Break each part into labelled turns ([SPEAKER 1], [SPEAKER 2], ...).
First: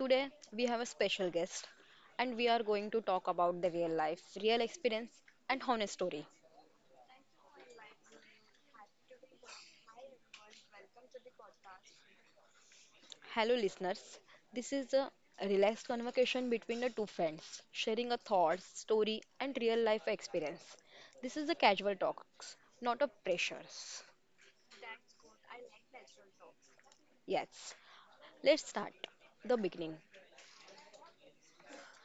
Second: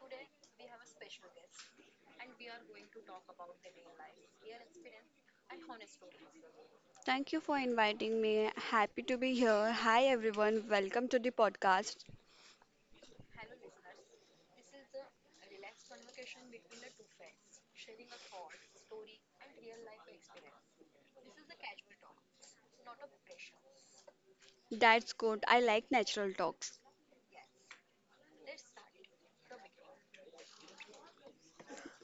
[SPEAKER 1] Today we have a special guest and we are going to talk about the real life, real experience, and honest story.
[SPEAKER 2] Thank you for inviting me. Happy to be here. Hi, everyone. Welcome to the podcast.
[SPEAKER 1] Hello listeners, this is a relaxed conversation between the two friends, sharing a thoughts, story, and real life experience. This is a casual talks, not a pressures.
[SPEAKER 2] That's good. I like natural talks.
[SPEAKER 1] Yes, let's start the beginning.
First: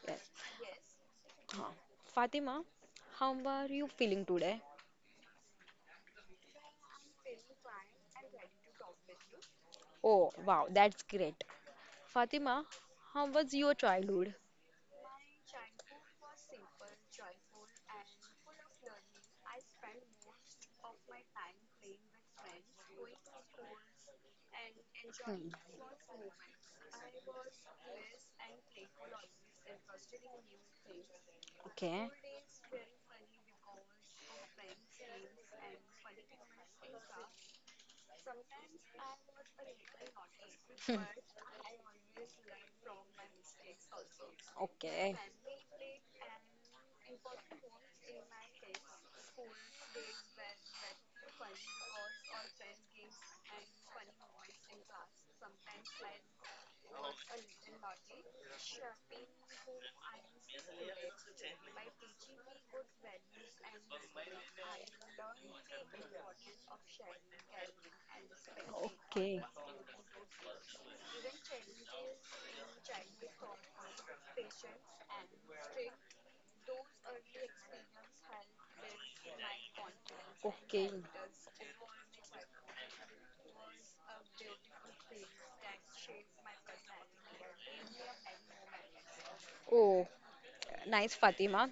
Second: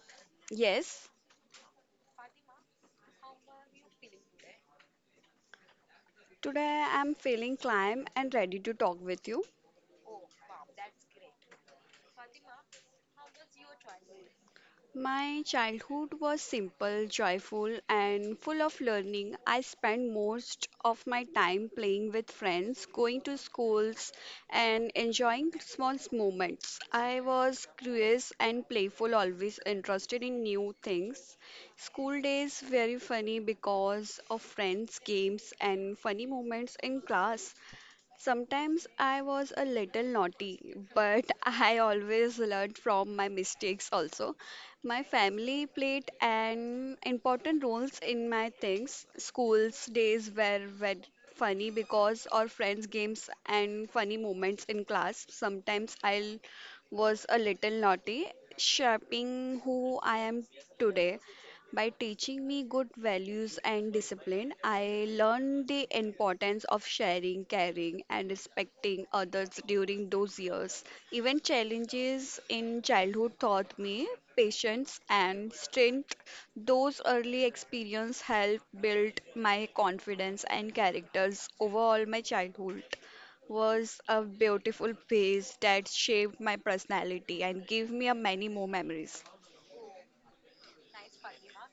[SPEAKER 1] Yes.
[SPEAKER 2] Yes,
[SPEAKER 1] Huh. Fatima, how are you feeling today?
[SPEAKER 2] today I'm feeling calm and ready to talk with you.
[SPEAKER 1] Oh, wow, that's great. Fatima, how was your childhood?
[SPEAKER 2] My childhood was simple, joyful, and full of learning. I spent most of my time playing with friends, going to schools, and enjoying small moments. I was curious and playful, always interested in new things.
[SPEAKER 1] Okay,
[SPEAKER 2] School days very funny because of friends, games, and funny moments in class. Sometimes I was a little naughty, but I always learned from my mistakes also. My
[SPEAKER 1] okay.
[SPEAKER 2] family played an important roles in my things. Schools days were very funny because our friends games and funny moments in class. Sometimes I was a little naughty, shaping who I am today. By teaching me good values and discipline, I learned the importance of sharing, caring, and respecting others during those years. Even challenges in childhood taught me patience and strength. Those early experiences helped build my confidence and
[SPEAKER 1] Okay, okay.
[SPEAKER 2] characters. Overall, my childhood was a beautiful phase that shaped my personality and gave me a many more memories.
[SPEAKER 1] Oh, nice Fatima.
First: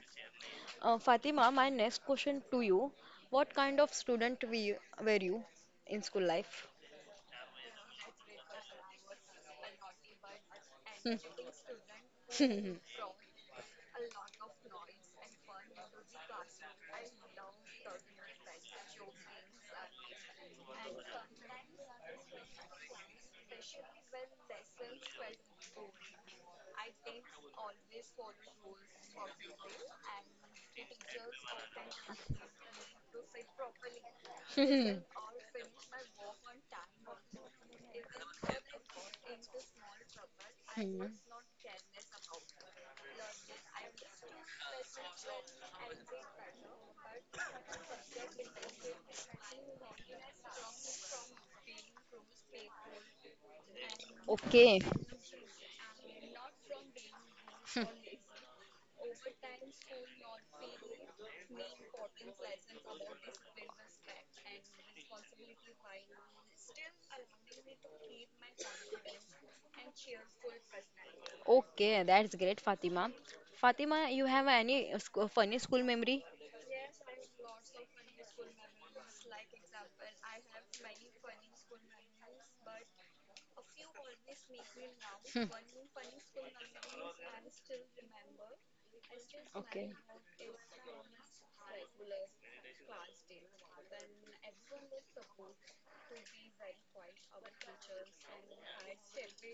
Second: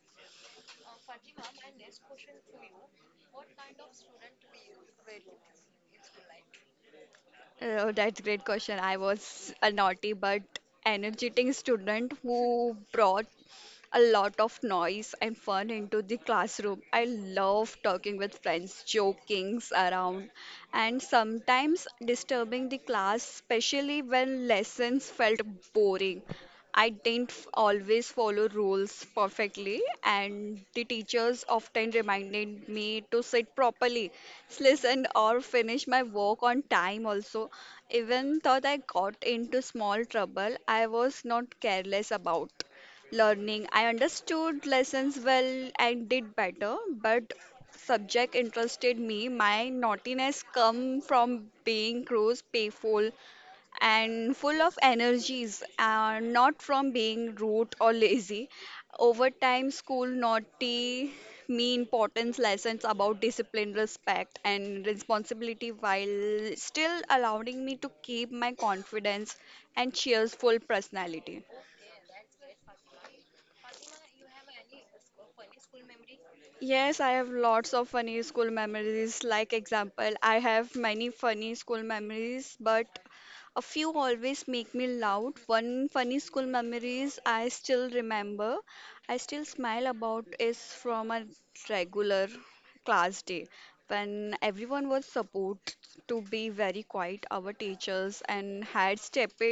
[SPEAKER 1] Fatima, my next question to you. What kind of student, were you in school life?
[SPEAKER 2] Oh, that's great question. I was a naughty but
[SPEAKER 1] Hmm.
[SPEAKER 2] energetic student who brought a lot of noise and fun into the classroom. I love talking with friends, joking around, and sometimes disturbing the class, especially when lessons felt boring. I didn't always follow rules perfectly, and the teachers often reminded me to sit properly, listen, or finish my work on time. Also, even though I got into small trouble, I
[SPEAKER 1] Hmm.
[SPEAKER 2] was not careless about learning. I understood lessons well and did better, but subject interested me. My naughtiness come from being gross, playful, and full
[SPEAKER 1] Okay,
[SPEAKER 2] of energies, not from being rude or lazy. Over time, school naughty me importance lessons about discipline, respect, and responsibility while still allowing me to keep my confidence and cheerful personality.
[SPEAKER 1] okay, that's great, Fatima. Fatima, you have any funny school memory?
[SPEAKER 2] Yes, I have lots of funny school memories. Like example, I have many funny school memories, but a few always make me loud. One funny school memories I still remember. I still smile
[SPEAKER 1] Okay.
[SPEAKER 2] about is from a regular class day when everyone was supposed to be very quiet. Our teachers and had stepped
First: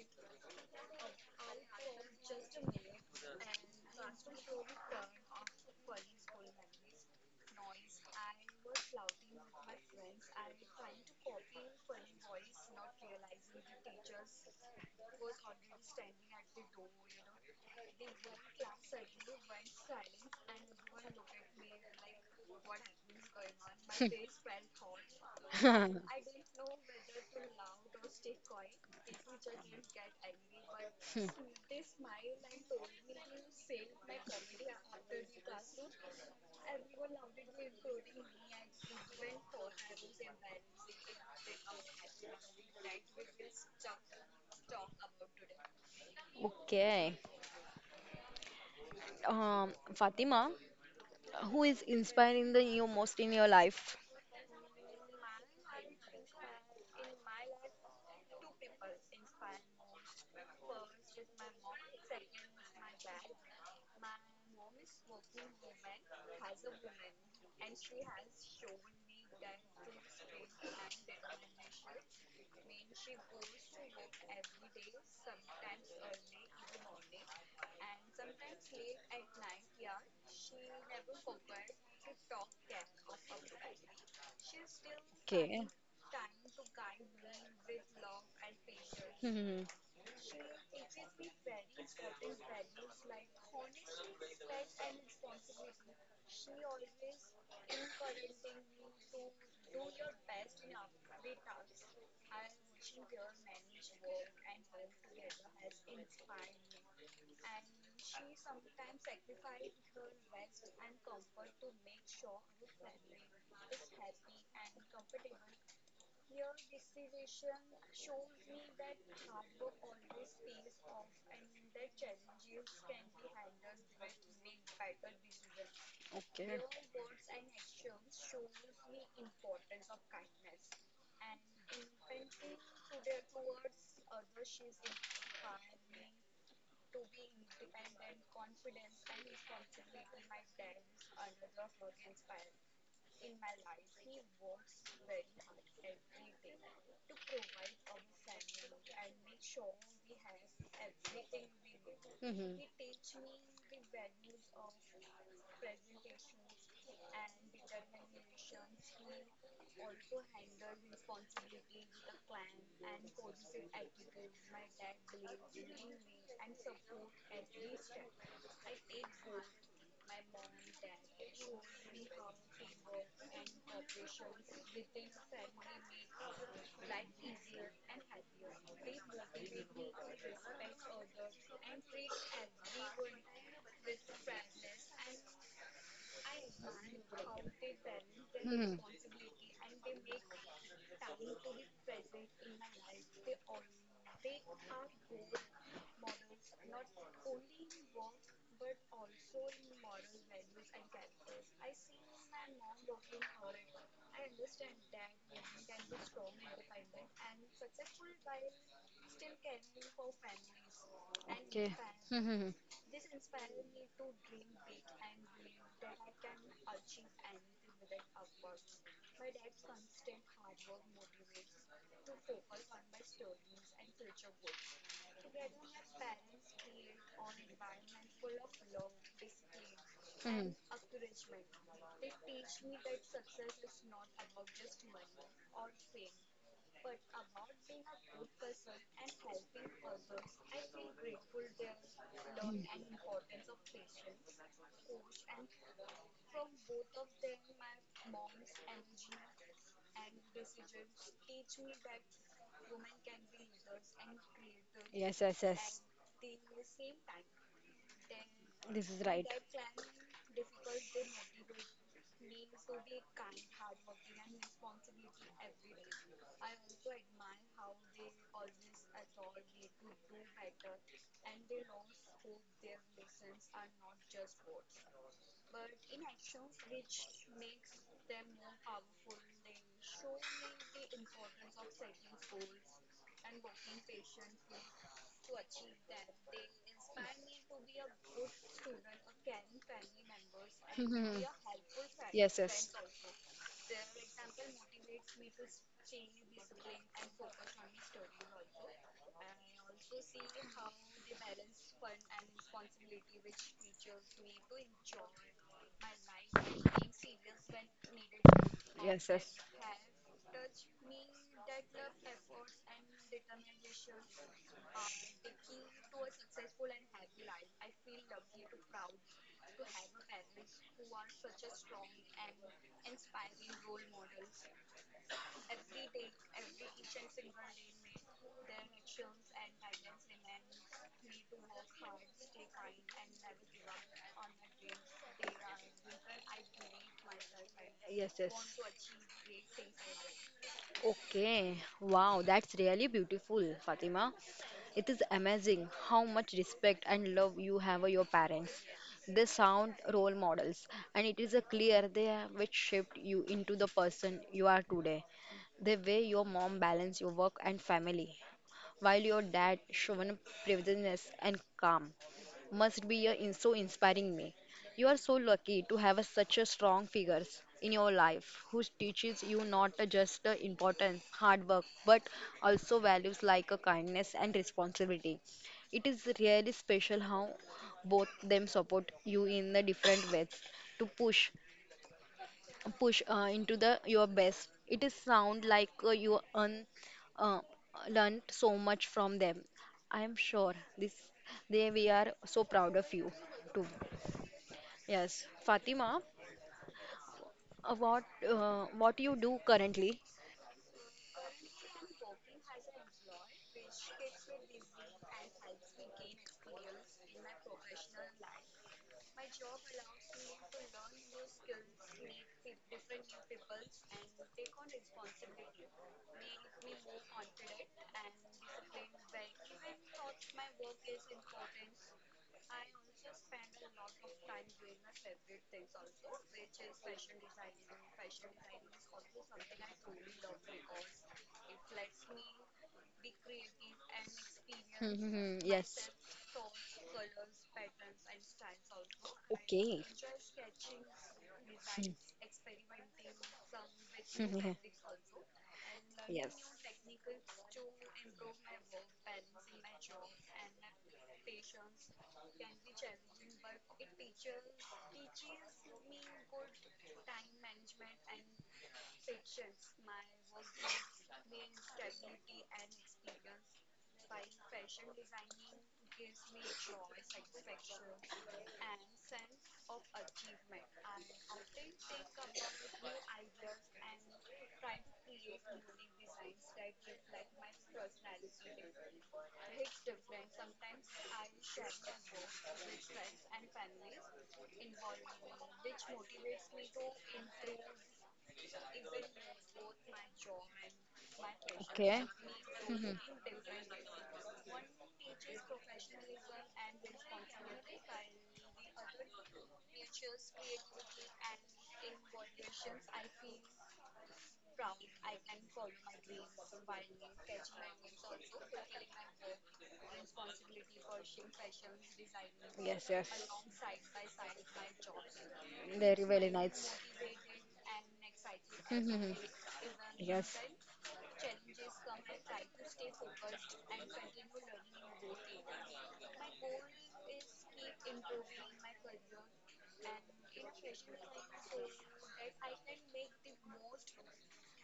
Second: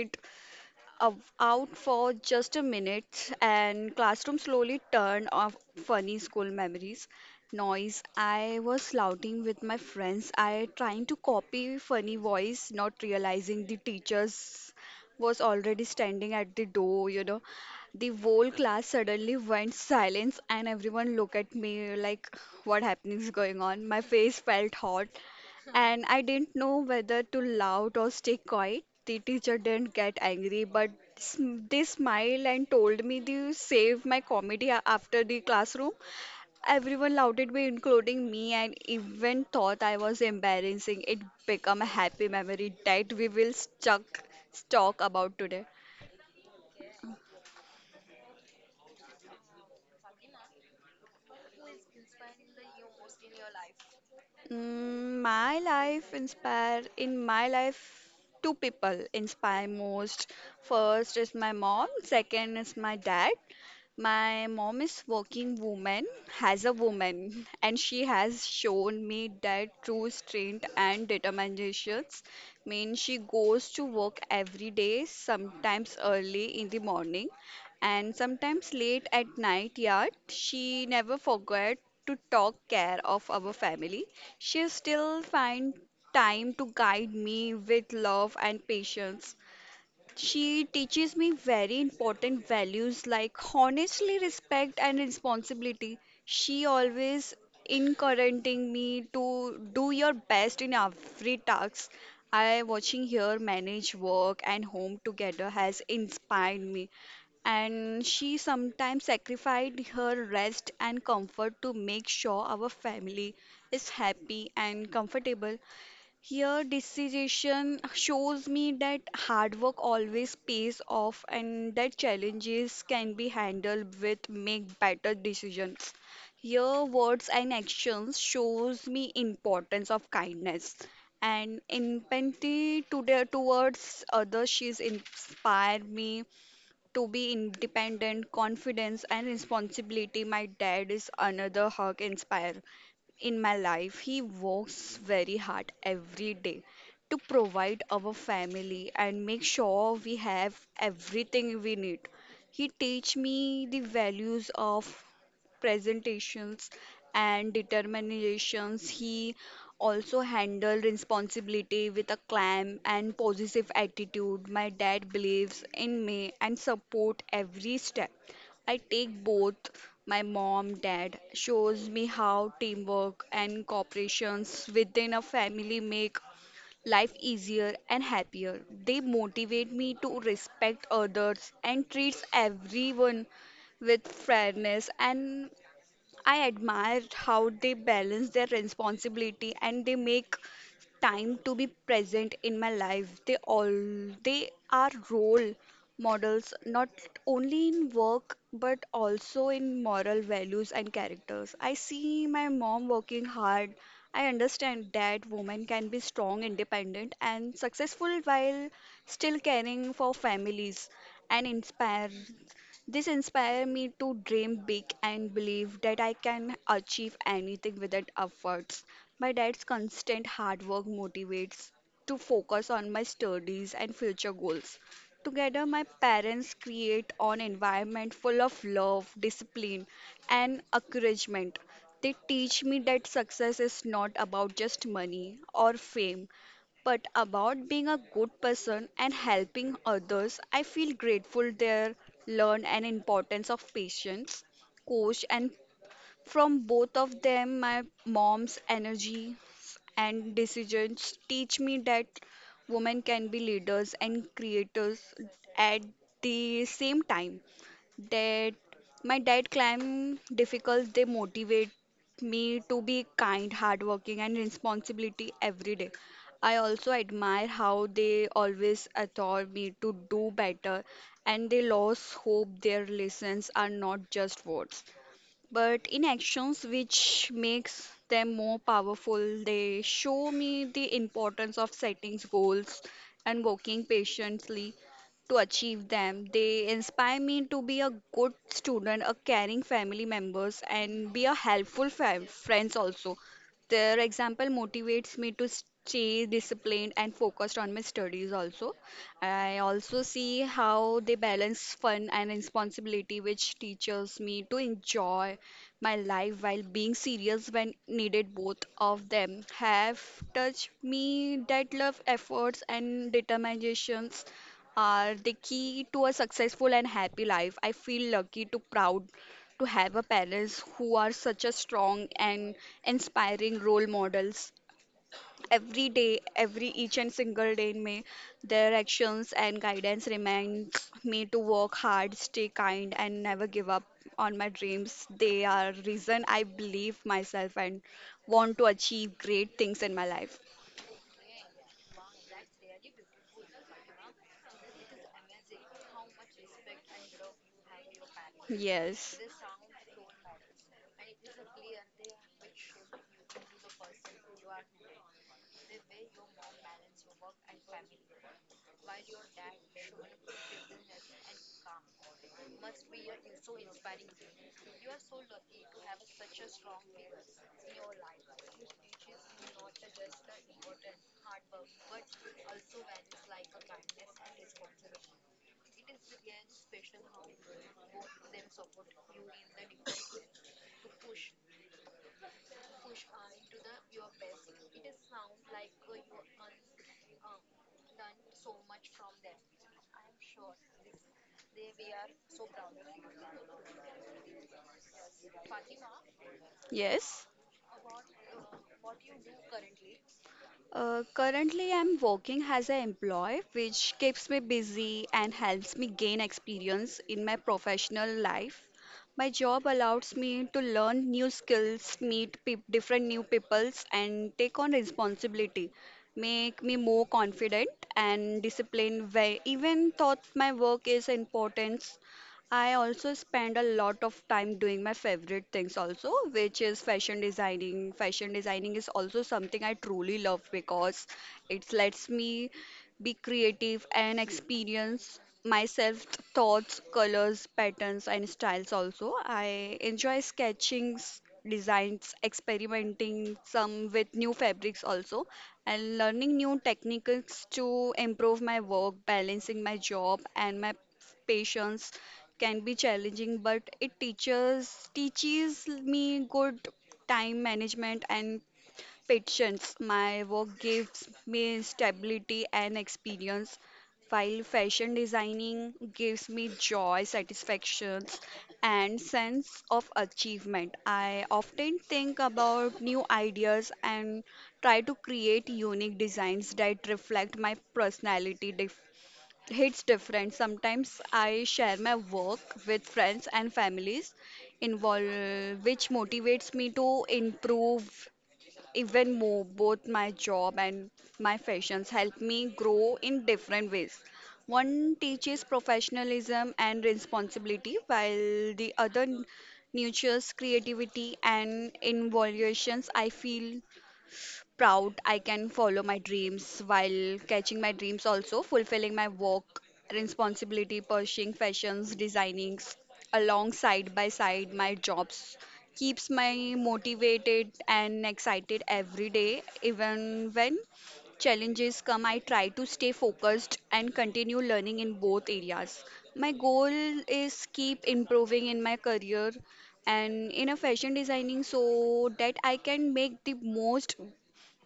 [SPEAKER 2] out for just a minute, and classroom slowly turned off funny school memories. Noise. I was shouting with my friends. I trying to copy funny voice, not realizing the teachers was already standing at the door.
[SPEAKER 1] The one class
[SPEAKER 2] The whole class suddenly went silence, and everyone looked at me like, "What happening is going on?" My face felt hot and I didn't know whether to laugh or stay quiet. The teacher didn't get angry, but they smiled and told me to save my comedy after the classroom. Everyone laughed me, including me, and even thought I was embarrassing. It became a happy memory that we will stuck talk about today.
[SPEAKER 1] Okay. Fatima, who is inspiring the you most in your life?
[SPEAKER 2] My life inspire in my life two people inspire most. First is my mom, second is my dad. My mom is working woman, has a woman, and she has shown me that true strength and determinations means she goes to work every day, sometimes early in the morning and sometimes late at night yet she never forgot to talk care of our family she still finds time to guide me with love and patience. She teaches me very important values like honestly respect and responsibility. She always encouraging me to do your best in every task. I watching her manage work and home together has inspired me and she sometimes sacrificed her rest and comfort to make sure our family is happy and comfortable. Here, decision shows me that hard work always pays off and that challenges can be handled with make better decisions.
[SPEAKER 1] Hmm.
[SPEAKER 2] Here,
[SPEAKER 1] Okay.
[SPEAKER 2] words and actions shows me importance of kindness and empathy to the, towards others. She's inspired me to be independent, confidence, and responsibility. My dad is another hug inspire in my life, he works very hard every day to provide our family and make sure we have everything we need.
[SPEAKER 1] Hmm.
[SPEAKER 2] He teach me the values of presentations and determinations. He also handle responsibility with a calm and positive attitude. My dad believes in me and support every step. I take both. My mom, dad shows me how teamwork and cooperations within a family make life easier and happier. They motivate me to respect others and treats everyone with fairness and I admire how they balance their responsibility and they make time to be present in my life. They all they are role models not only in work but also in moral values and characters. I see my mom working hard. I understand that women can be strong, independent, and successful while still caring for families and inspire
[SPEAKER 1] Hmm.
[SPEAKER 2] this inspired me to dream big and believe that I can achieve anything without efforts. My dad's constant hard work motivates to focus on my studies and future goals. Together, my parents create an environment full of love, discipline,
[SPEAKER 1] Mm.
[SPEAKER 2] and encouragement. They teach me that success is not about just money or fame, but about being a good person and helping others, I feel grateful there learn an importance of patience, coach and from both of them, my mom's energy and decisions teach me that women can be leaders and creators
[SPEAKER 1] Yes, yes,
[SPEAKER 2] at
[SPEAKER 1] yes.
[SPEAKER 2] the same time. That
[SPEAKER 1] This is
[SPEAKER 2] my
[SPEAKER 1] right.
[SPEAKER 2] dad climb difficult, they motivate me to be kind, hardworking, and responsibility every day. I also admire how they always adore me to do better and they lost hope their lessons are not just words but in actions which makes them more powerful they show me the importance of setting goals and working patiently to achieve them they inspire me to be a good student a caring family members and be
[SPEAKER 1] Mhm.
[SPEAKER 2] a helpful
[SPEAKER 1] Yes, yes,
[SPEAKER 2] friends also their example motivates me to stay disciplined and focused on my studies also. I also see how they balance fun and responsibility, which teaches me to enjoy my life while being serious when needed. Both of
[SPEAKER 1] yes, yes.
[SPEAKER 2] them have touched me that love, efforts, and determinations are the key to a successful and happy life. I feel lucky to proud to have a parents who are such a strong and inspiring role models. Every day, every each and single day in May, their actions and guidance remind me to work hard, stay kind, and never give up on my dreams. They are reason I believe myself and
[SPEAKER 1] Yes,
[SPEAKER 2] want
[SPEAKER 1] yes.
[SPEAKER 2] to achieve great things in my life.
[SPEAKER 1] Okay, wow, that's really beautiful, Fatima. It is amazing how much respect and love you have for your parents.
[SPEAKER 2] Yes.
[SPEAKER 1] They sound role models, and it is a clear they which shaped you into the person you are today. The way your mom balanced your work and family, while your dad shown preparedness and calm must be so inspiring me. You are so lucky to have a, such a strong figures in your life who teaches you not just the importance, hard work, but also values like a kindness and responsibility. It is really special how both them support you in the different ways to push into the your best. It is sound like uh, learned so much from them. I am sure this they we are so proud of you too. Yes Fatima,
[SPEAKER 2] Yes.
[SPEAKER 1] uh, what what you do currently?
[SPEAKER 2] Currently, I'm working as an employee, which keeps me busy and helps me gain experience in my professional life. My job allows me to learn new skills, meet peop different new peoples, and take on responsibility, make me more confident and disciplined. Where even thought my work is important, I also spend a lot of time doing my favorite things also, which is fashion designing. Fashion designing is also something I truly love because it lets me be creative, and
[SPEAKER 1] Hmm, hmm,
[SPEAKER 2] experience
[SPEAKER 1] hmm, yes.
[SPEAKER 2] myself thoughts, colors, patterns, and styles also. I
[SPEAKER 1] Okay.
[SPEAKER 2] enjoy sketching,
[SPEAKER 1] Hmm,
[SPEAKER 2] designs, experimenting some with new
[SPEAKER 1] hmm, hmm.
[SPEAKER 2] fabrics also, and learning
[SPEAKER 1] Yes.
[SPEAKER 2] new techniques to improve my work, balancing my job and my patience can be challenging but it teaches me good time management and patience. My work gives me stability and experience, while fashion designing gives me joy, satisfaction, and sense of achievement. I often think about new ideas and try to create unique designs that reflect my personality. Hits different. Sometimes I share my work with friends and families involved, which motivates me to improve even more, both my job and my fashions
[SPEAKER 1] Okay.
[SPEAKER 2] help me
[SPEAKER 1] Hmm,
[SPEAKER 2] grow in different ways. One teaches professionalism and responsibility, while the other nurtures creativity and innovations. I feel proud I can follow my dreams while catching my dreams also, fulfilling my work, responsibility, pursuing fashions, designing
[SPEAKER 1] hmm. Yes, yes.
[SPEAKER 2] alongside by side my jobs
[SPEAKER 1] Very,
[SPEAKER 2] keeps
[SPEAKER 1] very
[SPEAKER 2] me
[SPEAKER 1] nice.
[SPEAKER 2] motivated and excited every
[SPEAKER 1] Mm-hmm.
[SPEAKER 2] day even
[SPEAKER 1] Yes.
[SPEAKER 2] when challenges come I try to stay focused and continue learning in both areas my goal is keep improving in my career and in a fashion designing so that I can make the most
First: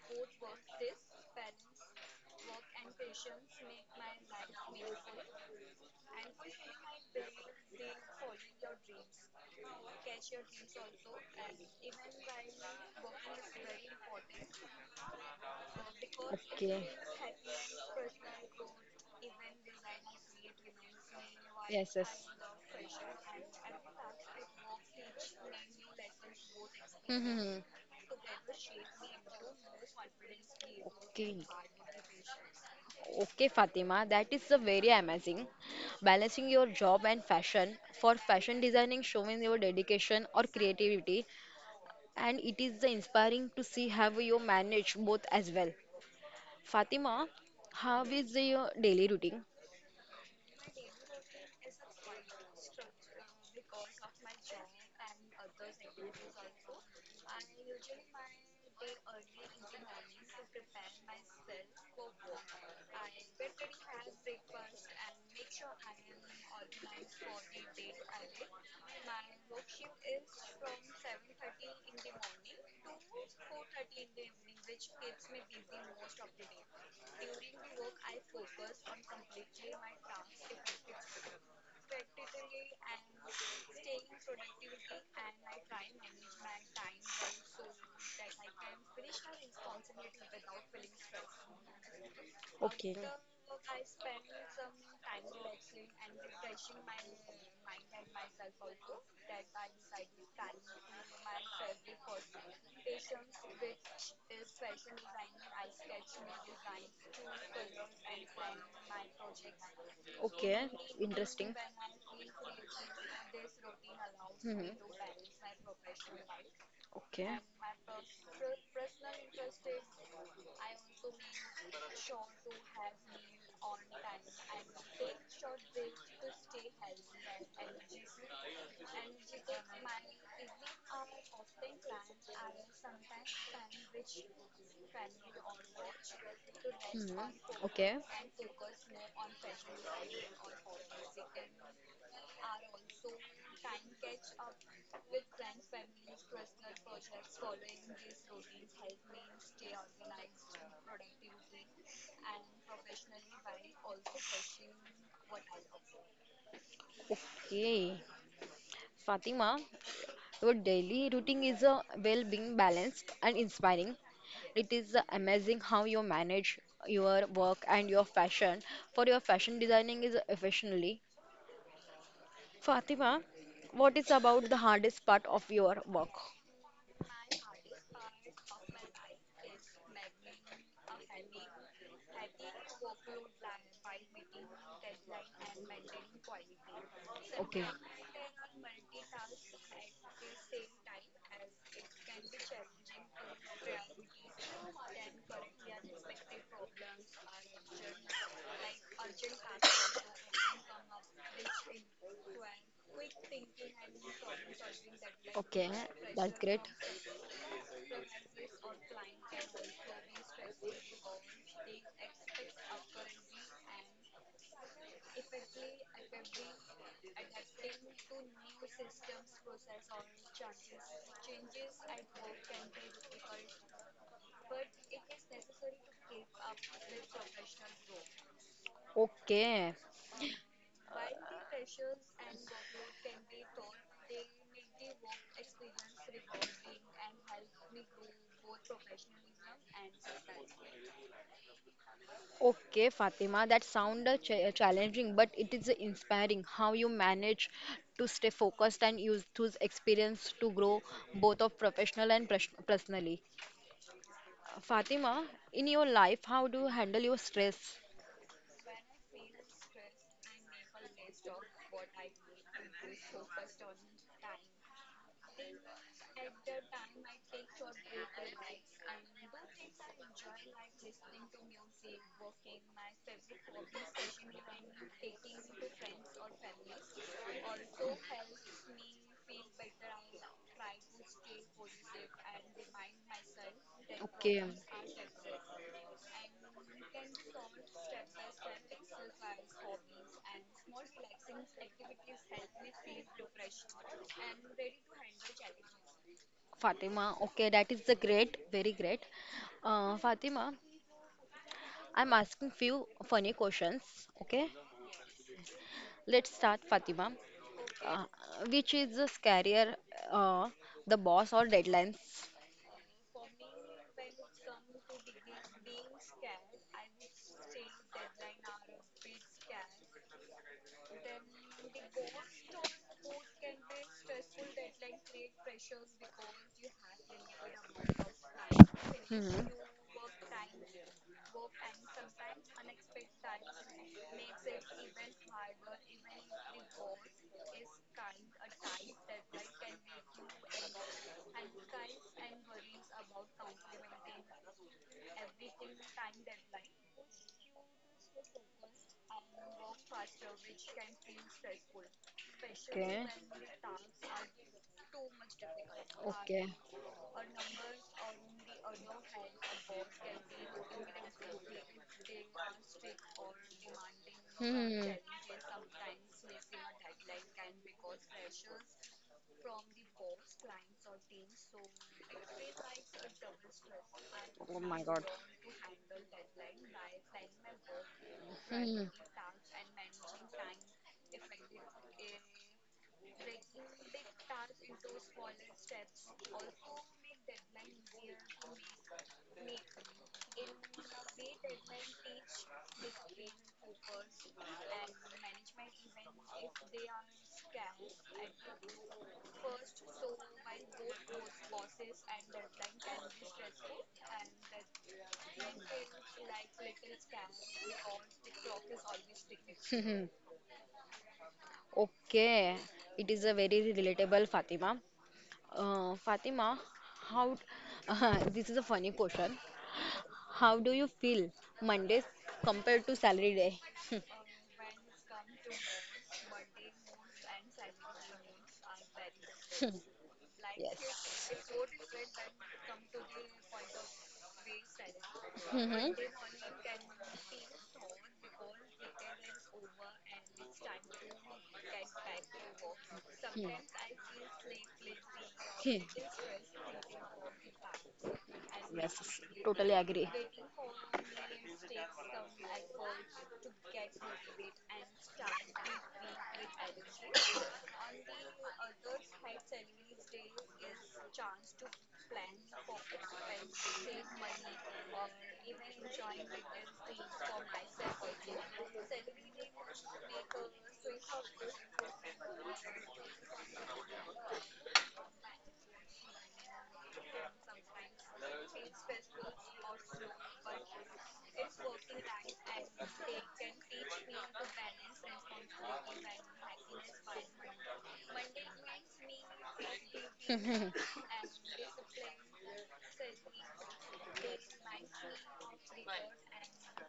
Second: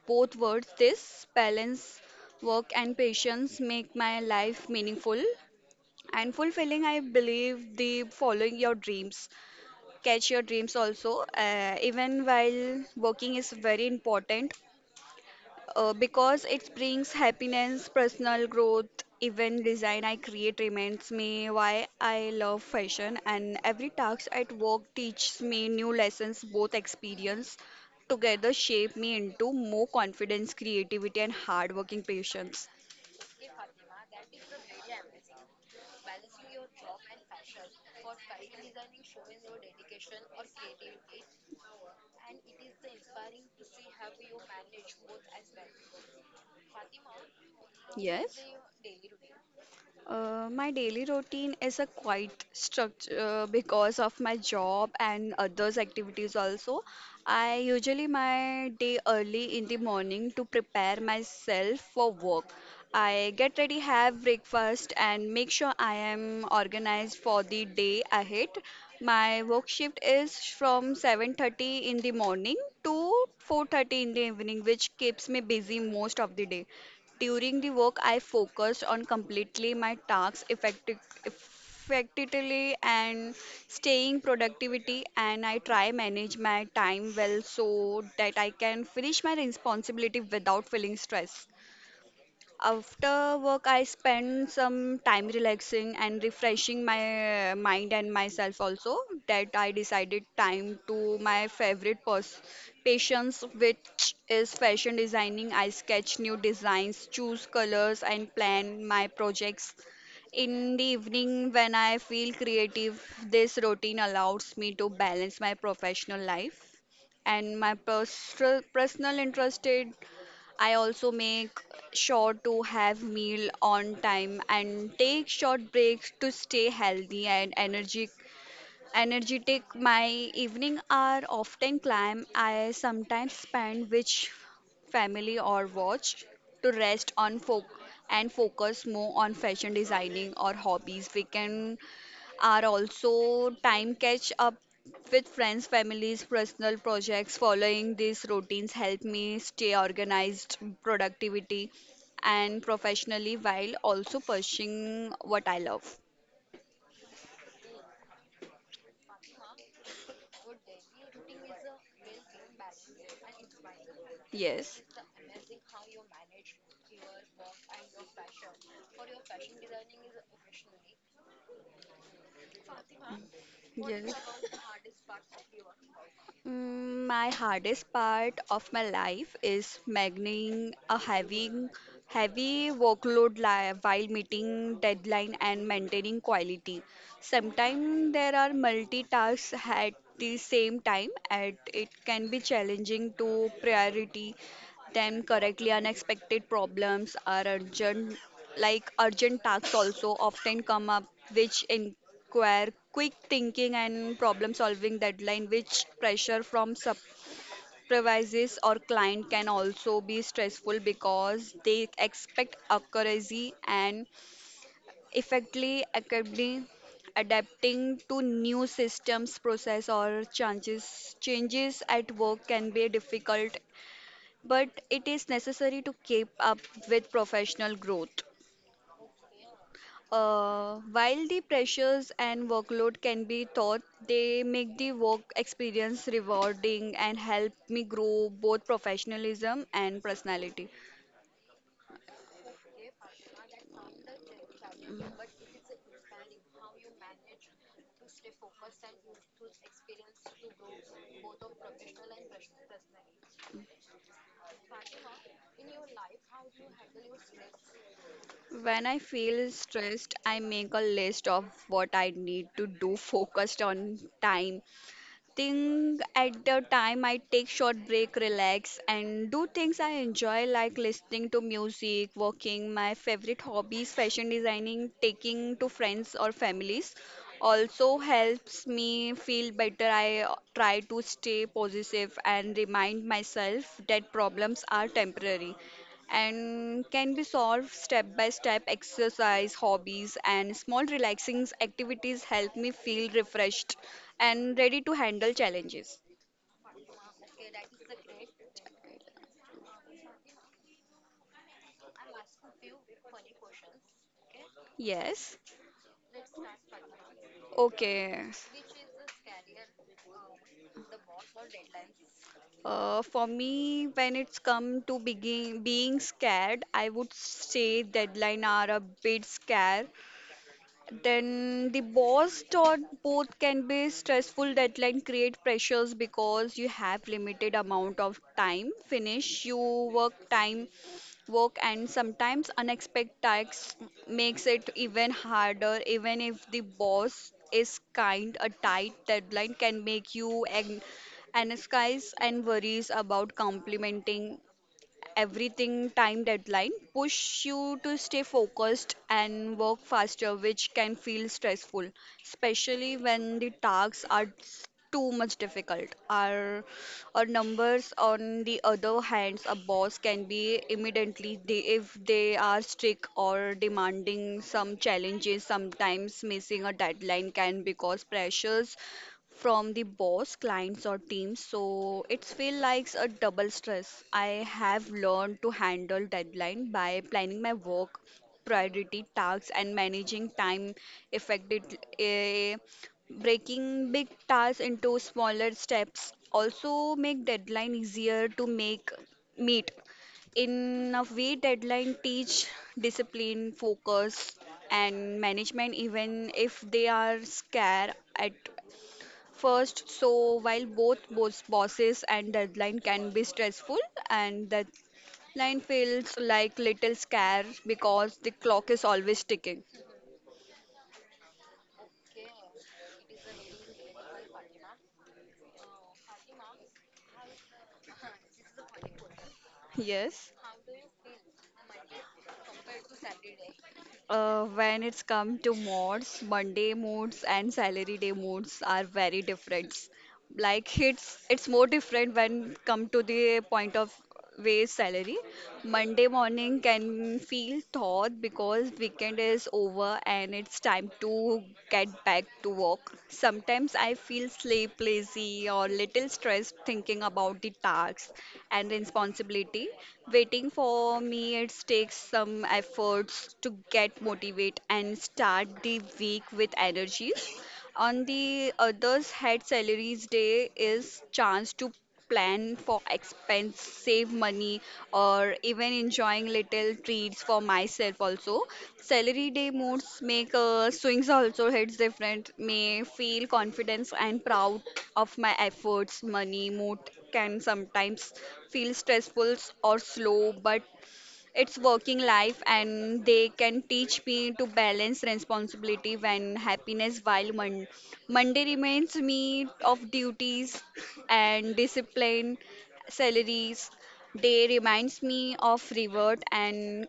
[SPEAKER 2] both words. This balance, work, and patience make my life meaningful and fulfilling. I believe the following your dreams, catch your dreams also, even while working is very important because it
[SPEAKER 1] Okay.
[SPEAKER 2] brings happiness, personal growth, even design I create reminds me why
[SPEAKER 1] Yes, yes.
[SPEAKER 2] I love fashion and every task at work teaches me new lessons both experience
[SPEAKER 1] Mm-hmm.
[SPEAKER 2] together shape me into more confidence, creativity and
[SPEAKER 1] Okay.
[SPEAKER 2] hardworking patience.
[SPEAKER 1] Okay, Fatima, that is a very amazing. Balancing your job and fashion. For fashion designing, showing your dedication or creativity, and it is the inspiring to see how you manage both as well. Fatima, how is
[SPEAKER 2] Yes.
[SPEAKER 1] your daily routine?
[SPEAKER 2] My daily routine is a quite structure because of my job and others activities also. I usually my day early in the morning to prepare myself for work. I get ready, have breakfast, and make sure I am organized for the day ahead. My work shift is from 7:30 in the morning to 4:30 in the evening, which keeps me busy most of the day. During the work, I focused on completely my tasks effectively and staying productivity, and I try manage my time well so that I can finish my responsibility without feeling stressed.
[SPEAKER 1] Okay.
[SPEAKER 2] After work, I spend some time relaxing and refreshing my mind and myself also. That I decided time to my favorite passions, which is fashion designing. I sketch new designs, choose colors, and plan my projects.
[SPEAKER 1] Okay,
[SPEAKER 2] In the evening,
[SPEAKER 1] interesting.
[SPEAKER 2] when I feel creative, this routine allows
[SPEAKER 1] Hmm.
[SPEAKER 2] me to balance my professional life
[SPEAKER 1] Okay.
[SPEAKER 2] and my personal interest. I also make sure to have meal on time and take short breaks to stay healthy and energy energetic. My evening are often climb. I sometimes spend with family or watch to rest
[SPEAKER 1] Hmm.
[SPEAKER 2] on folk
[SPEAKER 1] Okay.
[SPEAKER 2] and focus more on fashion designing or hobbies. We can are also time catch up with friends, families, personal projects. Following these routines help me stay organized, productivity, and professionally while also pursuing what I love.
[SPEAKER 1] Okay. Fatima, your daily routine is well being balanced and inspiring. It
[SPEAKER 2] Yes.
[SPEAKER 1] is amazing how you manage your work and your fashion for your fashion designing is efficiently. Fatima, what is about the hardest part of your work?
[SPEAKER 2] My hardest part of my life is managing a having heavy workload while meeting deadline and maintaining quality.
[SPEAKER 1] Okay.
[SPEAKER 2] Sometimes there are multitasks at the same time, and it can be challenging to priority them correctly. Unexpected problems are urgent, like urgent tasks also often come up, which in require quick thinking and problem solving deadline,
[SPEAKER 1] Okay.
[SPEAKER 2] which
[SPEAKER 1] That's
[SPEAKER 2] pressure
[SPEAKER 1] great.
[SPEAKER 2] from supervisors or client can also be stressful because they expect accuracy and effectively accurately adapting to new systems process or changes changes at work can be difficult, but it is necessary to keep up with professional growth.
[SPEAKER 1] Okay.
[SPEAKER 2] While the pressures and workload can be taught, they make the work experience rewarding and help me grow both professionalism and personality.
[SPEAKER 1] Okay, Fatima, that sound challenging, but it is inspiring how you manage to stay focused and use those experience to grow both of professional and personally. Fatima, in your life, how do you handle your stress?
[SPEAKER 2] When I feel stressed, I make a list of what I need to do focused on time, think at the time I take short break, relax, and do things I enjoy like listening to music, walking, my favorite hobbies, fashion designing, taking to friends or families. Also helps me feel better. I try to stay positive and remind myself that
[SPEAKER 1] Okay.
[SPEAKER 2] problems are temporary and can be solved step by step. Exercise, hobbies, and small relaxing activities help me feel refreshed and ready to handle challenges.
[SPEAKER 1] Fatima, okay, that is the great, very great. Fatima, I'm asking few funny questions. Okay,
[SPEAKER 2] Yes.
[SPEAKER 1] let's start, Fatima. Uh,
[SPEAKER 2] Okay.
[SPEAKER 1] which is the scarier, uh, the boss or deadlines?
[SPEAKER 2] For me, when it's come to begin being scared, I would say deadline are a bit scare. Then the boss thought both can be stressful. Deadline create pressures because you have limited amount of time finish
[SPEAKER 1] Hmm.
[SPEAKER 2] you work time work, and sometimes unexpected tasks makes it even harder. Even if the boss is kind, a tight deadline can make you an anxious and worries about complementing everything time. Deadline push you to stay focused and work faster, which can feel stressful, especially
[SPEAKER 1] Okay.
[SPEAKER 2] when the tasks are too much difficult
[SPEAKER 1] Okay.
[SPEAKER 2] our numbers. On the other hands, a boss can be immediately they, if they are strict or demanding some
[SPEAKER 1] Hmm.
[SPEAKER 2] challenges. Sometimes missing a deadline can because pressures from the boss, clients, or teams. So it's feel like a double stress. I
[SPEAKER 1] Oh my
[SPEAKER 2] have
[SPEAKER 1] God.
[SPEAKER 2] learned to handle deadline by planning my work, priority tasks, and managing time effectively. Breaking big tasks into smaller steps also make deadline easier to make meet. In a way, deadline teach discipline, focus, and management, even if they are scarce at first. So while both bosses and deadline can be stressful, and deadline feels like little scarce because the clock is always ticking.
[SPEAKER 1] Hmm. Okay, it is a very relatable, Fatima. Fatima, how this is a funny question.
[SPEAKER 2] Yes.
[SPEAKER 1] How do you feel Mondays compared to salary day?
[SPEAKER 2] When it's come to mods, Monday modes and salary day modes are very different. Like it's
[SPEAKER 1] Yes.
[SPEAKER 2] it's more different when come to the point of wage salary.
[SPEAKER 1] Mhm. Hmm.
[SPEAKER 2] Monday morning can feel thought because weekend is over and it's time to get back to work. Sometimes I feel sleep lazy or
[SPEAKER 1] Hmm.
[SPEAKER 2] little stressed thinking about the tasks and
[SPEAKER 1] Yes, yes,
[SPEAKER 2] responsibility
[SPEAKER 1] totally agree.
[SPEAKER 2] waiting for me. It takes some efforts to get motivate and start the week with energies. On the others had, salaries day is chance to plan for expense, save money, or even enjoying little treats for myself also. Salary day moods make swings also hits different, may feel confidence and proud of my efforts. Money mood can sometimes feel stressful or slow, but it's working life, and they can teach me to balance responsibility and happiness. While Monday reminds me of duties
[SPEAKER 1] Mhm.
[SPEAKER 2] and discipline, salaries day reminds me of reward, and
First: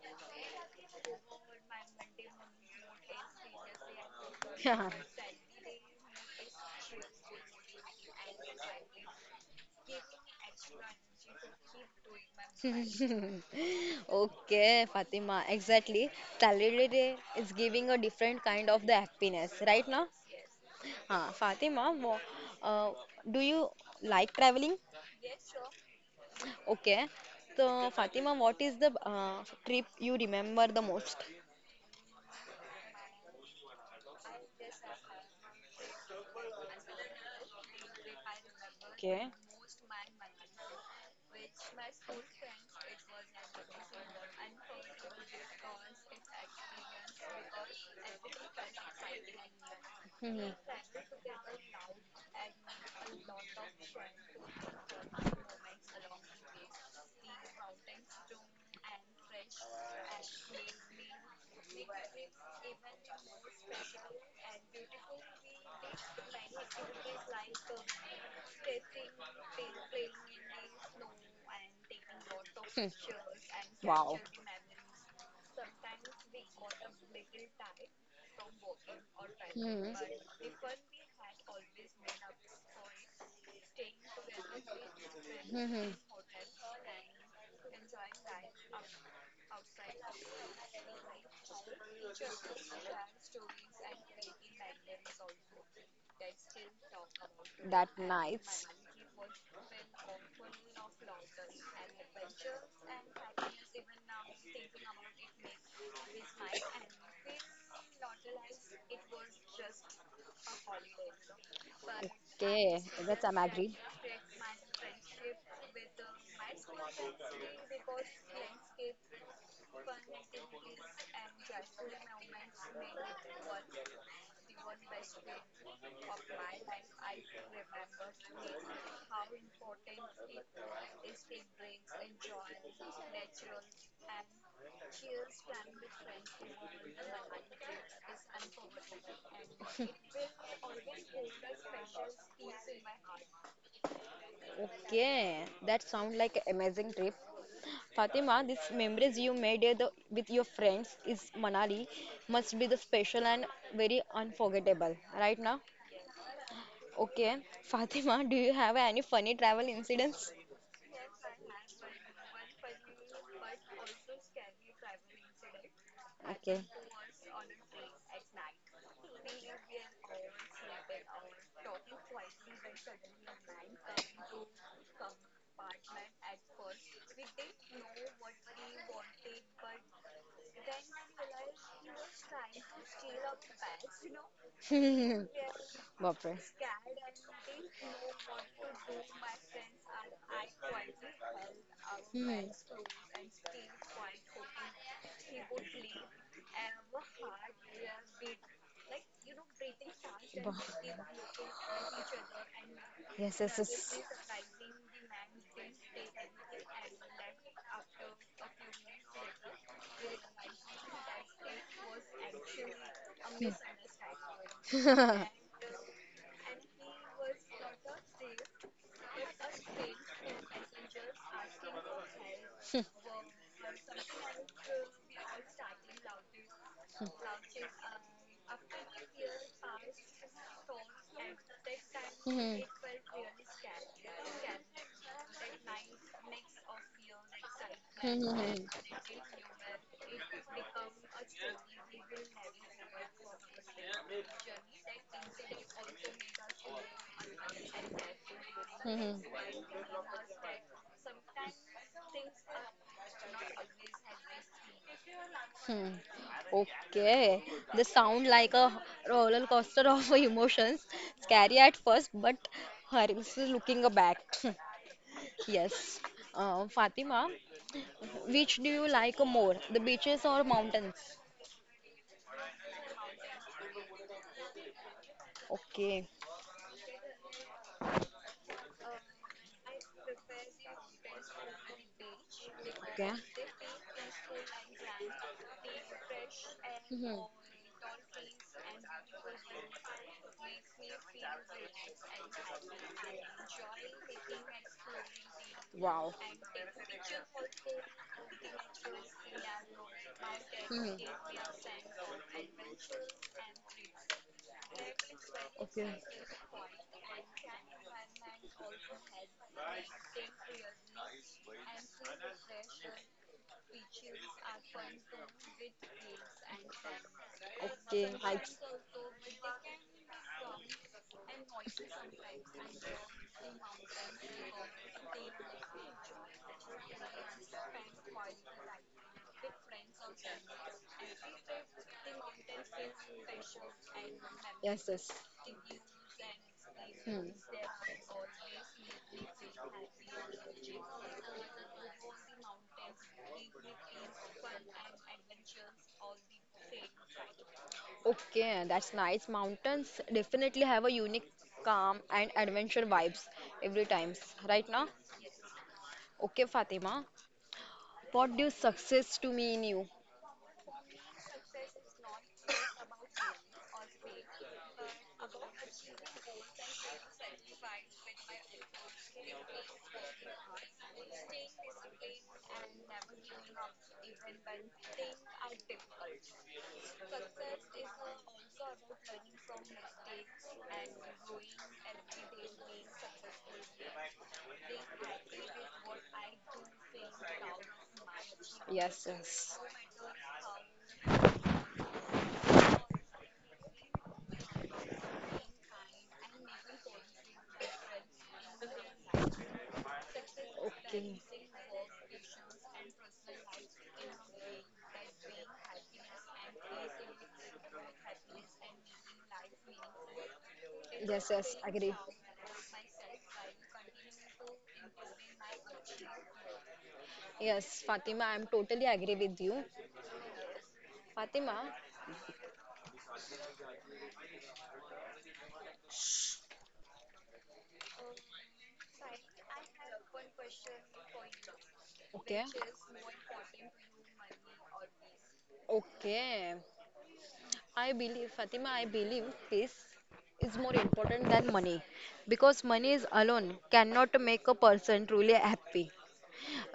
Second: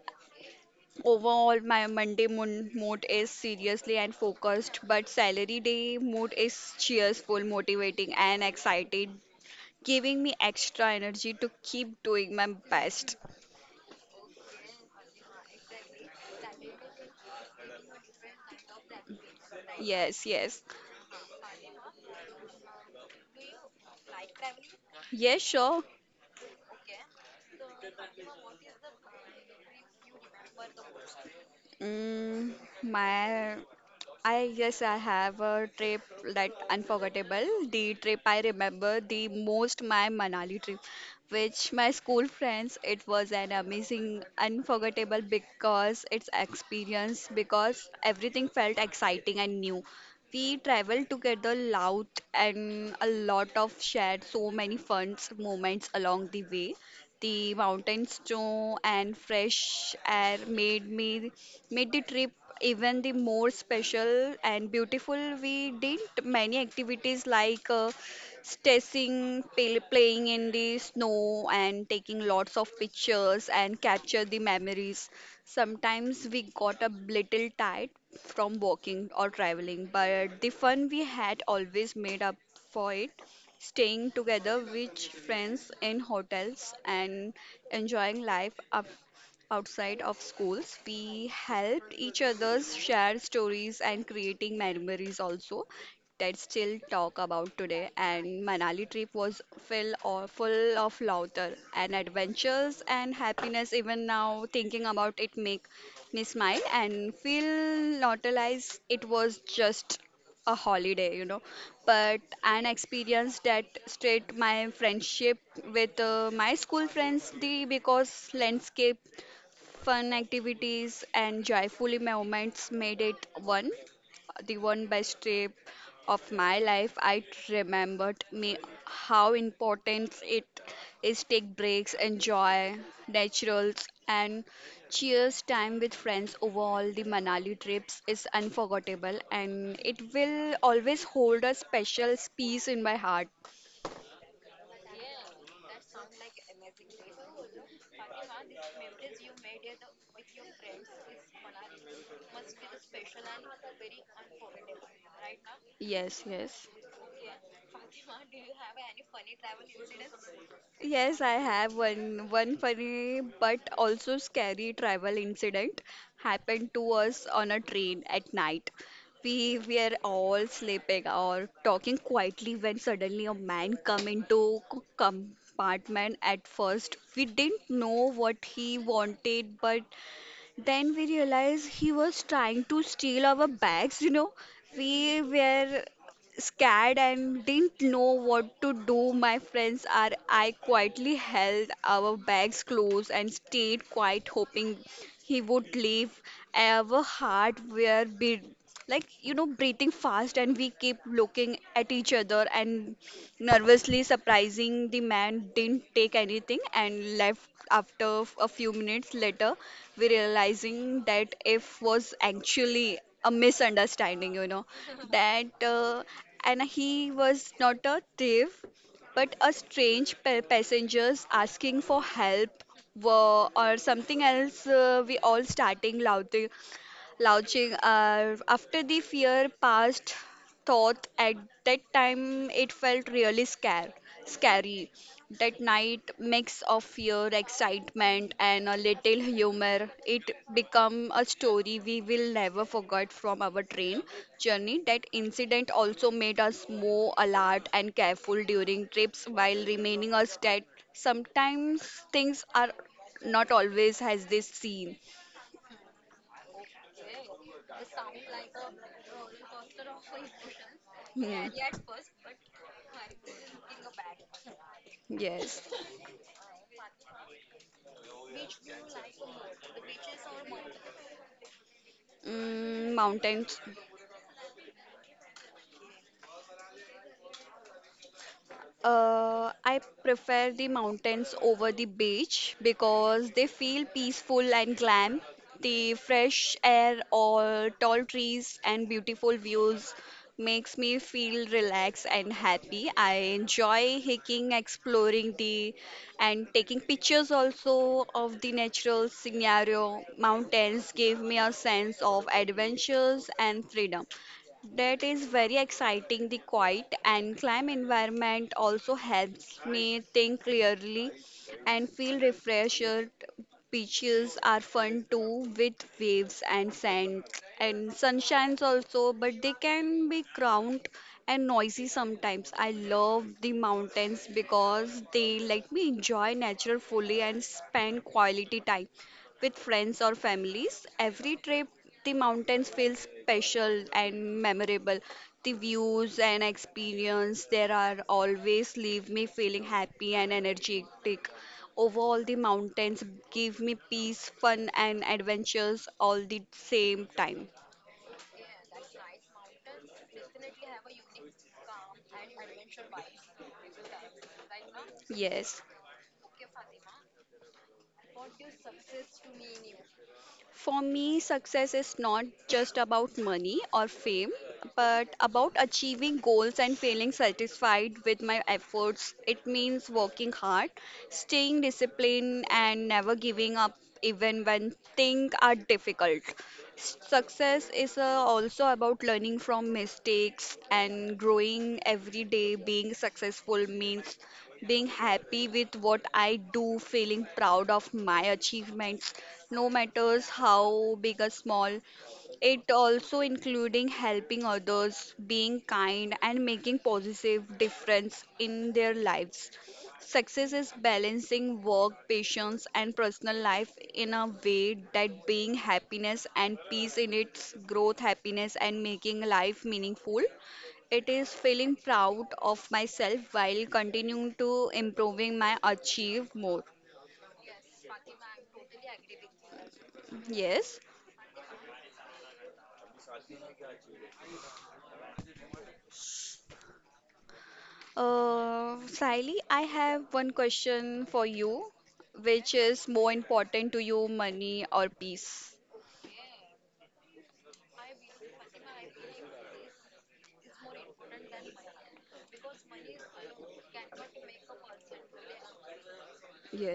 [SPEAKER 2] overall, my Monday mood is seriously and focused,
[SPEAKER 1] Yeah.
[SPEAKER 2] but salary day mood is cheerful, motivating, and excited, giving me extra energy to keep doing my best.
[SPEAKER 1] Okay, Fatima, exactly. Salary day is giving a different kind of the happiness right now.
[SPEAKER 2] Yes, yes.
[SPEAKER 1] Fatima, uh, do you like traveling?
[SPEAKER 2] Yes, sure.
[SPEAKER 1] Okay. So, Fatima, what is the trip you remember the most?
[SPEAKER 2] Mm, my, I guess I have a trip that unforgettable. The trip I remember the
[SPEAKER 1] Okay.
[SPEAKER 2] most, my Manali trip, which my school friends. It was an amazing, unforgettable because its experience because everything felt exciting and new.
[SPEAKER 1] Hmm.
[SPEAKER 2] We traveled together loud and a lot of shared so many fun moments along the way. The mountain snow and fresh air made the trip even the more special and beautiful. We did many activities like staging, playing in the snow, and taking lots of
[SPEAKER 1] Hmm.
[SPEAKER 2] pictures and
[SPEAKER 1] Wow.
[SPEAKER 2] capture the memories. Sometimes we got a little tired from walking or
[SPEAKER 1] Hmm.
[SPEAKER 2] traveling, but the fun we had always made up for it. Staying together with
[SPEAKER 1] Hmm.
[SPEAKER 2] friends
[SPEAKER 1] Hmm.
[SPEAKER 2] in hotels and enjoying life up outside of schools, we helped each other, share stories, and creating memories also that still talk about
[SPEAKER 1] That
[SPEAKER 2] today. And
[SPEAKER 1] nights.
[SPEAKER 2] Manali trip was full of laughter and adventures and happiness. Even now thinking about it make me smile and feel nostalgic. It was just a holiday, you know, but an
[SPEAKER 1] Okay, that's I'm
[SPEAKER 2] experience that
[SPEAKER 1] agreed.
[SPEAKER 2] straight my friendship with my school friends. The because landscape, fun activities, and joyful moments made it one the one best trip of my life. I remembered me how important it is take breaks, enjoy naturals, and cheers time with friends. Overall, the Manali trips is unforgettable, and it will always hold a special space in my heart.
[SPEAKER 1] Okay, that sounds like an amazing trip. Fatima, these memories you made with your friends is Manali must be the special and very unforgettable, right now?
[SPEAKER 2] Yes, yes.
[SPEAKER 1] Okay, Fatima, do you have any funny travel incidents?
[SPEAKER 2] Yes, I have one funny but also scary travel incident
[SPEAKER 1] Okay.
[SPEAKER 2] happened to us on a train at night. We were all sleeping or talking quietly when suddenly a man come into compartment. At first, we didn't know what he wanted, but then we realized he was trying to steal our bags, We were
[SPEAKER 1] Bapre.
[SPEAKER 2] scared and didn't know what to do. My friends are I quietly held our
[SPEAKER 1] Hmm.
[SPEAKER 2] bags close and stayed quiet, hoping he would leave. Our heart were beat like breathing fast,
[SPEAKER 1] Wow.
[SPEAKER 2] and we keep looking at each other and
[SPEAKER 1] Yes, yes, yes.
[SPEAKER 2] nervously surprising, the man didn't take anything and left after a few minutes later. We realizing that if was actually a misunderstanding, that and he was not a thief, but a strange passengers asking for help were or something else. We all starting loudly launching. After the fear passed, thought at that time
[SPEAKER 1] Hmm.
[SPEAKER 2] it felt really scary. That night mix of fear,
[SPEAKER 1] Mhm.
[SPEAKER 2] excitement, and
[SPEAKER 1] Mhm,
[SPEAKER 2] a little humor. It become a story we will never forget from our train journey. That incident also made us more alert and careful during
[SPEAKER 1] mhm, mhm.
[SPEAKER 2] trips, while remaining us that sometimes things are not always as they seem.
[SPEAKER 1] Hmm. Okay, they sound like a roller coaster of emotions. Scary at first, but Haris is looking back.
[SPEAKER 2] Looking back. Yes.
[SPEAKER 1] Yes. Fatima, which do you like more, the beaches or mountains?
[SPEAKER 2] Mm, mountains.
[SPEAKER 1] Okay.
[SPEAKER 2] I prefer the mountains over the beach
[SPEAKER 1] Okay.
[SPEAKER 2] because they feel peaceful and calm. The fresh air
[SPEAKER 1] Mhm.
[SPEAKER 2] or tall trees and beautiful views makes me feel relaxed and happy. I enjoy hiking, exploring the
[SPEAKER 1] Wow.
[SPEAKER 2] and taking pictures also of the natural scenario. Mountains
[SPEAKER 1] Mhm.
[SPEAKER 2] give me a sense of adventures and freedom. That is very
[SPEAKER 1] Okay.
[SPEAKER 2] exciting. The quiet and calm environment also helps me think clearly and feel refreshed. Beaches are fun too, with waves and sand and
[SPEAKER 1] Okay, I
[SPEAKER 2] sunshines also, but they can be crowded and noisy sometimes. I love the mountains because they let me enjoy nature fully and spend quality time with friends or families. Every trip, the mountains feel special and
[SPEAKER 1] yes,
[SPEAKER 2] memorable.
[SPEAKER 1] yes.
[SPEAKER 2] The views and
[SPEAKER 1] Hmm.
[SPEAKER 2] experience there are always leave me feeling happy and energetic. Overall, the mountains give me peace, fun, and adventures all the same time.
[SPEAKER 1] Okay, that's nice. Mountains definitely have a unique calm and adventure vibes every times, right now?
[SPEAKER 2] Yes.
[SPEAKER 1] Okay, Fatima, what do success to mean you?
[SPEAKER 2] For me, success is not just about money or fame, but about achieving goals and feeling satisfied with my efforts. It means working hard, staying disciplined, and never giving up even when things are difficult. Success is also about learning from mistakes and growing every day. Being successful means being happy with what I do, feeling proud of my
[SPEAKER 1] Yes,
[SPEAKER 2] achievements,
[SPEAKER 1] yes.
[SPEAKER 2] no matters how big or small. It also including helping others, being kind, and making positive difference in their lives. Success is
[SPEAKER 1] Okay.
[SPEAKER 2] balancing work, patience, and personal life in a way that being happiness and peace in its growth, happiness, and making life meaningful. It
[SPEAKER 1] Yes,
[SPEAKER 2] is
[SPEAKER 1] yes,
[SPEAKER 2] feeling
[SPEAKER 1] agree.
[SPEAKER 2] proud of myself while continuing to improving my achieve more.
[SPEAKER 1] Yes, Fatima, I'm totally agree with you.
[SPEAKER 2] Yes.
[SPEAKER 1] Fatima,
[SPEAKER 2] Sally, I have one question for you,
[SPEAKER 1] okay.
[SPEAKER 2] which is more important to you, money or peace?
[SPEAKER 1] Okay. I believe, Fatima, I believe this is more important than money because money is alone cannot make a person truly happy.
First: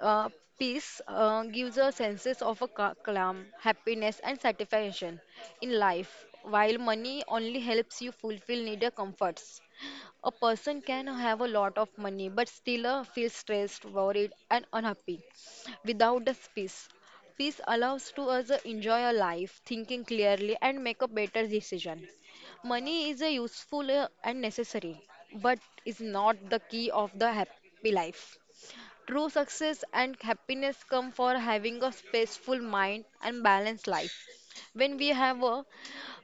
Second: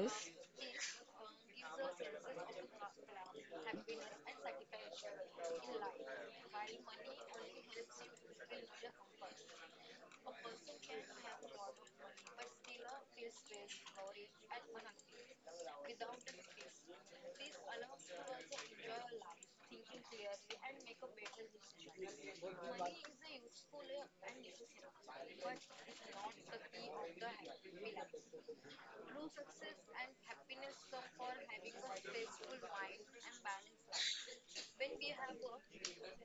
[SPEAKER 1] Uh, peace gives a senses of a calm, happiness, and satisfaction in life, while money only helps you fulfill needed comforts. A person can have a lot of money but still feel stressed, worried, and unhappy without the peace. Peace allows to us enjoy a life, thinking clearly, and make a better decision. Money is a useful and necessary, but is not the key of the happy life. True success and happiness come for having a peaceful mind and balanced life. When we have a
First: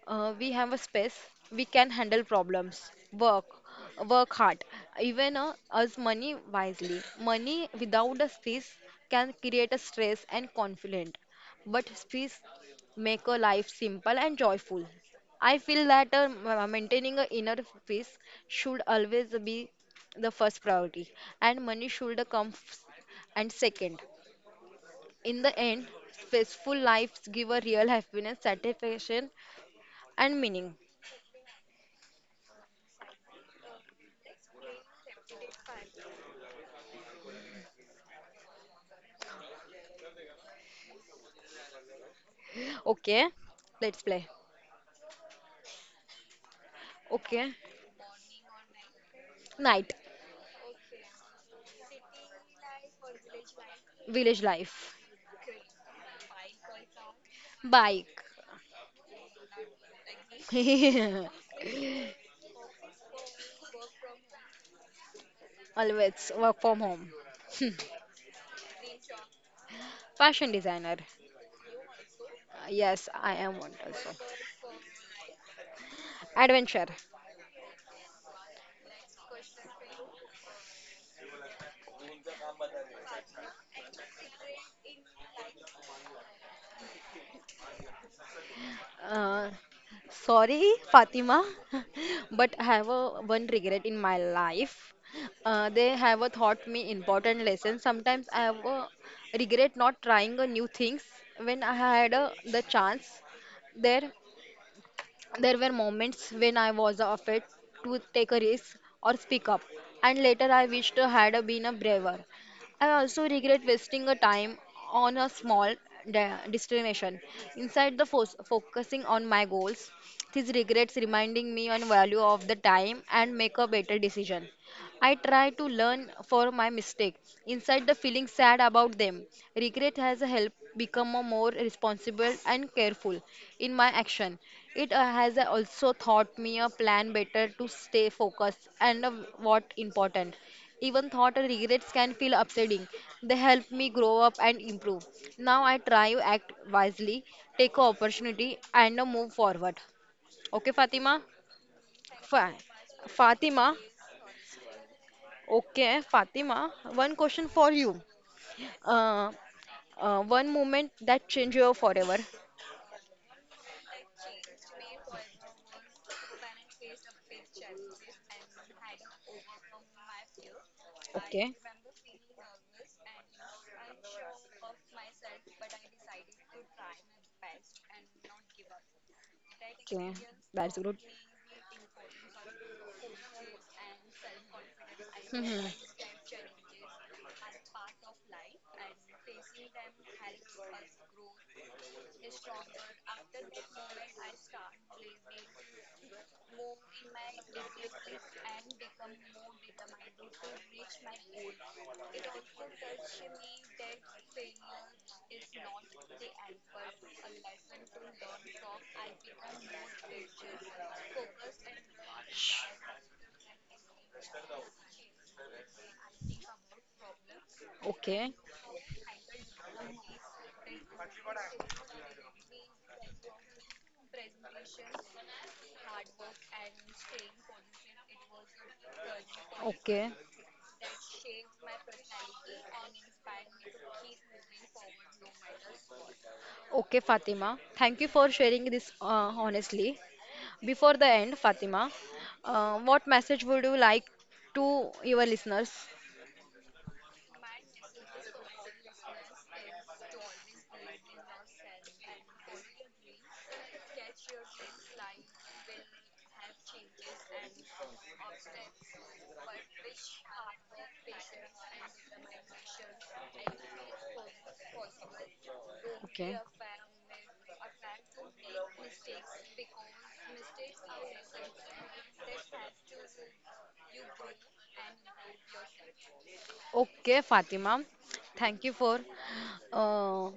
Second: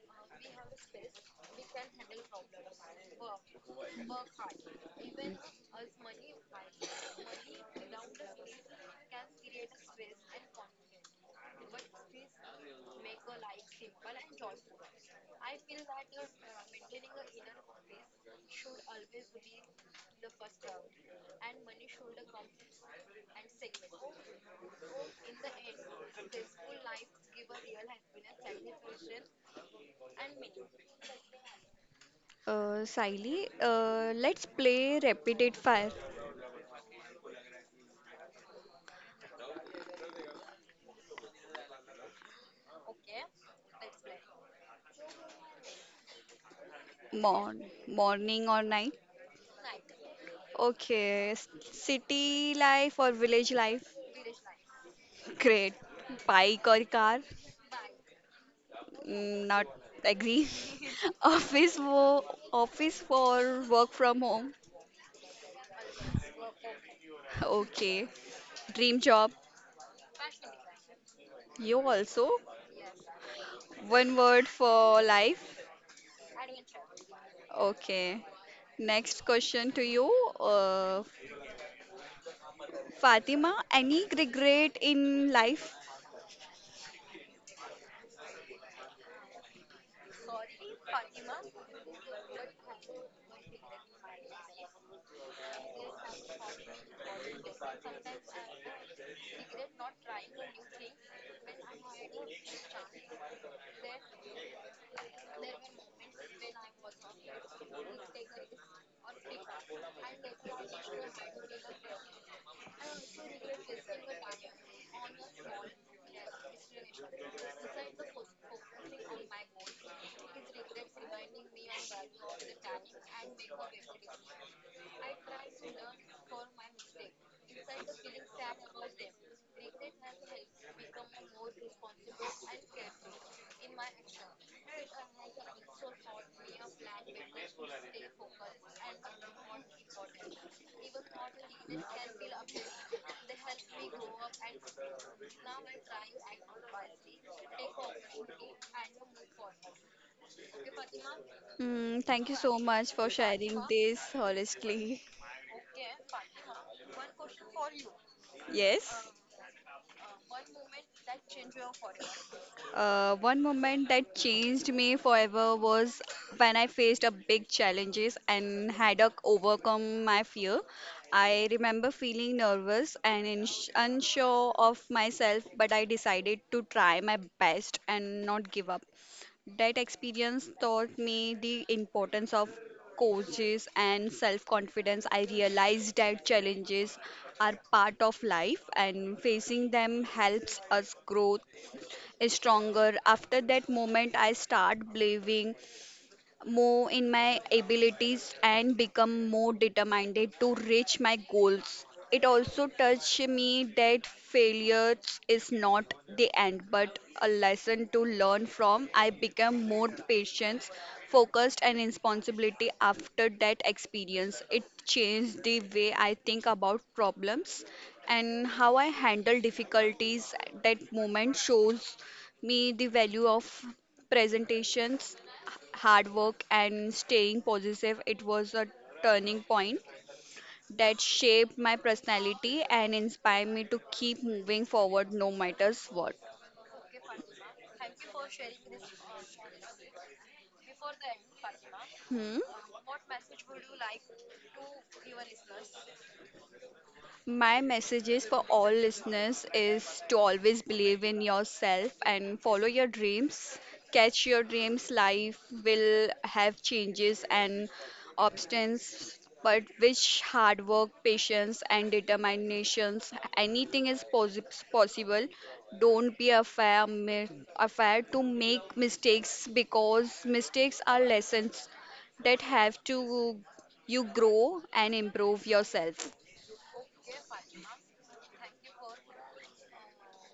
[SPEAKER 1] uh, we have a space, we can handle problems, work hard, even as money wisely. Money without a space can create a stress and conflict, but space make a life simple and joyful. I feel that maintaining a inner peace should always be the first priority and money should come f- and second. In the end peaceful lives give a real happiness, satisfaction and meaning.
[SPEAKER 2] Sally, let's play rapid fire.
[SPEAKER 1] Okay, let's play. Okay.
[SPEAKER 2] Morn, morning or night?
[SPEAKER 1] Night.
[SPEAKER 2] Okay. City life or village life?
[SPEAKER 1] Village life.
[SPEAKER 2] Great. Bike or car?
[SPEAKER 1] Bike.
[SPEAKER 2] Mm, not agree. Office wo office for work from home.
[SPEAKER 1] Always work from home.
[SPEAKER 2] Okay. Dream job.
[SPEAKER 1] Fashion designer.
[SPEAKER 2] You also.
[SPEAKER 1] Yes, I am one also.
[SPEAKER 2] One word for life.
[SPEAKER 1] Adventure.
[SPEAKER 2] Okay. Next question to you, uh, Fatima. Any regret in life?
[SPEAKER 1] Uh, Sorry, Fatima, but I have a, one regret in my life. They have a taught me important lesson. Sometimes I have a regret not trying a new things when I had a, the chance there. There were moments when I was afraid to take a risk or speak up, and later I wished I had been a braver. I also regret wasting a time on a small destination. Inside the focusing on my goals, these regrets reminding me on value of the time and make a better decision. I try to learn for my mistake. Inside the feeling sad about them. Regret has helped become a more responsible and careful in my action. It has also taught me a plan better to stay focused and what important. Even thought and regrets can feel upsetting. They help me grow up and improve. Now I try to act wisely, take a opportunity and move forward. Okay, Fatima?
[SPEAKER 2] Mm, thank you
[SPEAKER 1] Fine.
[SPEAKER 2] so much for sharing
[SPEAKER 1] Fatima,
[SPEAKER 2] this honestly.
[SPEAKER 1] okay, Fatima, one question for you.
[SPEAKER 2] Yes.
[SPEAKER 1] Uh, one moment that changed you forever.
[SPEAKER 2] One moment that changed me forever was when I faced a big challenges and had to overcome my fear. I
[SPEAKER 1] Okay.
[SPEAKER 2] remember feeling nervous and ins unsure of myself, but I decided to try my best and not give up. That
[SPEAKER 1] Okay,
[SPEAKER 2] experience
[SPEAKER 1] that's good.
[SPEAKER 2] taught me the importance of coaches and self confidence. I
[SPEAKER 1] Mhm.
[SPEAKER 2] realized that challenges are part of life and facing them helps us grow is stronger. After that moment, I start believing, more in my abilities and become more determined to reach my goals. It also touched me that failure is not the end but a lesson to learn from. I became more patient, focused, and responsibility after that experience. It changed the way I think about problems
[SPEAKER 1] Okay.
[SPEAKER 2] and how I handle difficulties. That moment shows me the value of presentations, hard work, and staying positive. It was a turning point
[SPEAKER 1] Okay.
[SPEAKER 2] that shaped my personality and inspired me to keep moving forward no matters what.
[SPEAKER 1] Okay, Fatima. Thank you for sharing this honestly. Before the end, Fatima,
[SPEAKER 2] Hmm?
[SPEAKER 1] what message would you like to your listeners?
[SPEAKER 2] My messages for all listeners is to always believe in yourself and follow your dreams. Catch your dreams. Life will have changes and obstacles, but which hard work, patience, and determinations, anything is possible. Don't be
[SPEAKER 1] Okay.
[SPEAKER 2] afraid to make mistakes because mistakes are lessons that have to you grow and improve yourself.
[SPEAKER 1] Okay, Fatima. Thank you for uh,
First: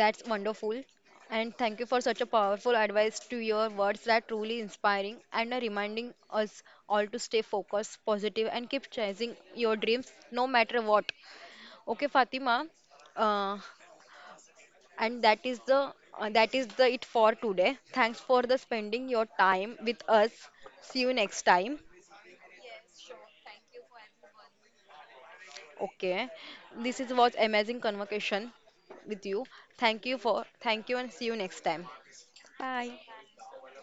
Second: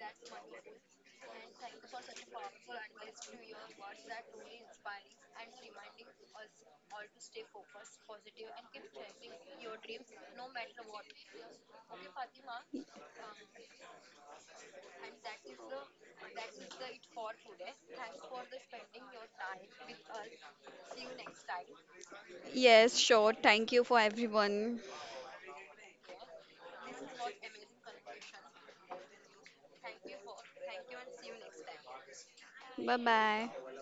[SPEAKER 1] that's wonderful. And thank you for such a powerful advice to your words that truly inspiring and are reminding us all to stay focused, positive, and keep chasing your dreams no matter what. Okay, Fatima. Uh, and that is the it for today. Thanks for the spending your time with us. See you next time.
[SPEAKER 2] Yes, sure. Thank you for everyone.
[SPEAKER 1] Okay. This is was amazing conversation with you. Thank you and see you next time.
[SPEAKER 2] Bye
[SPEAKER 1] Bye.
[SPEAKER 2] bye.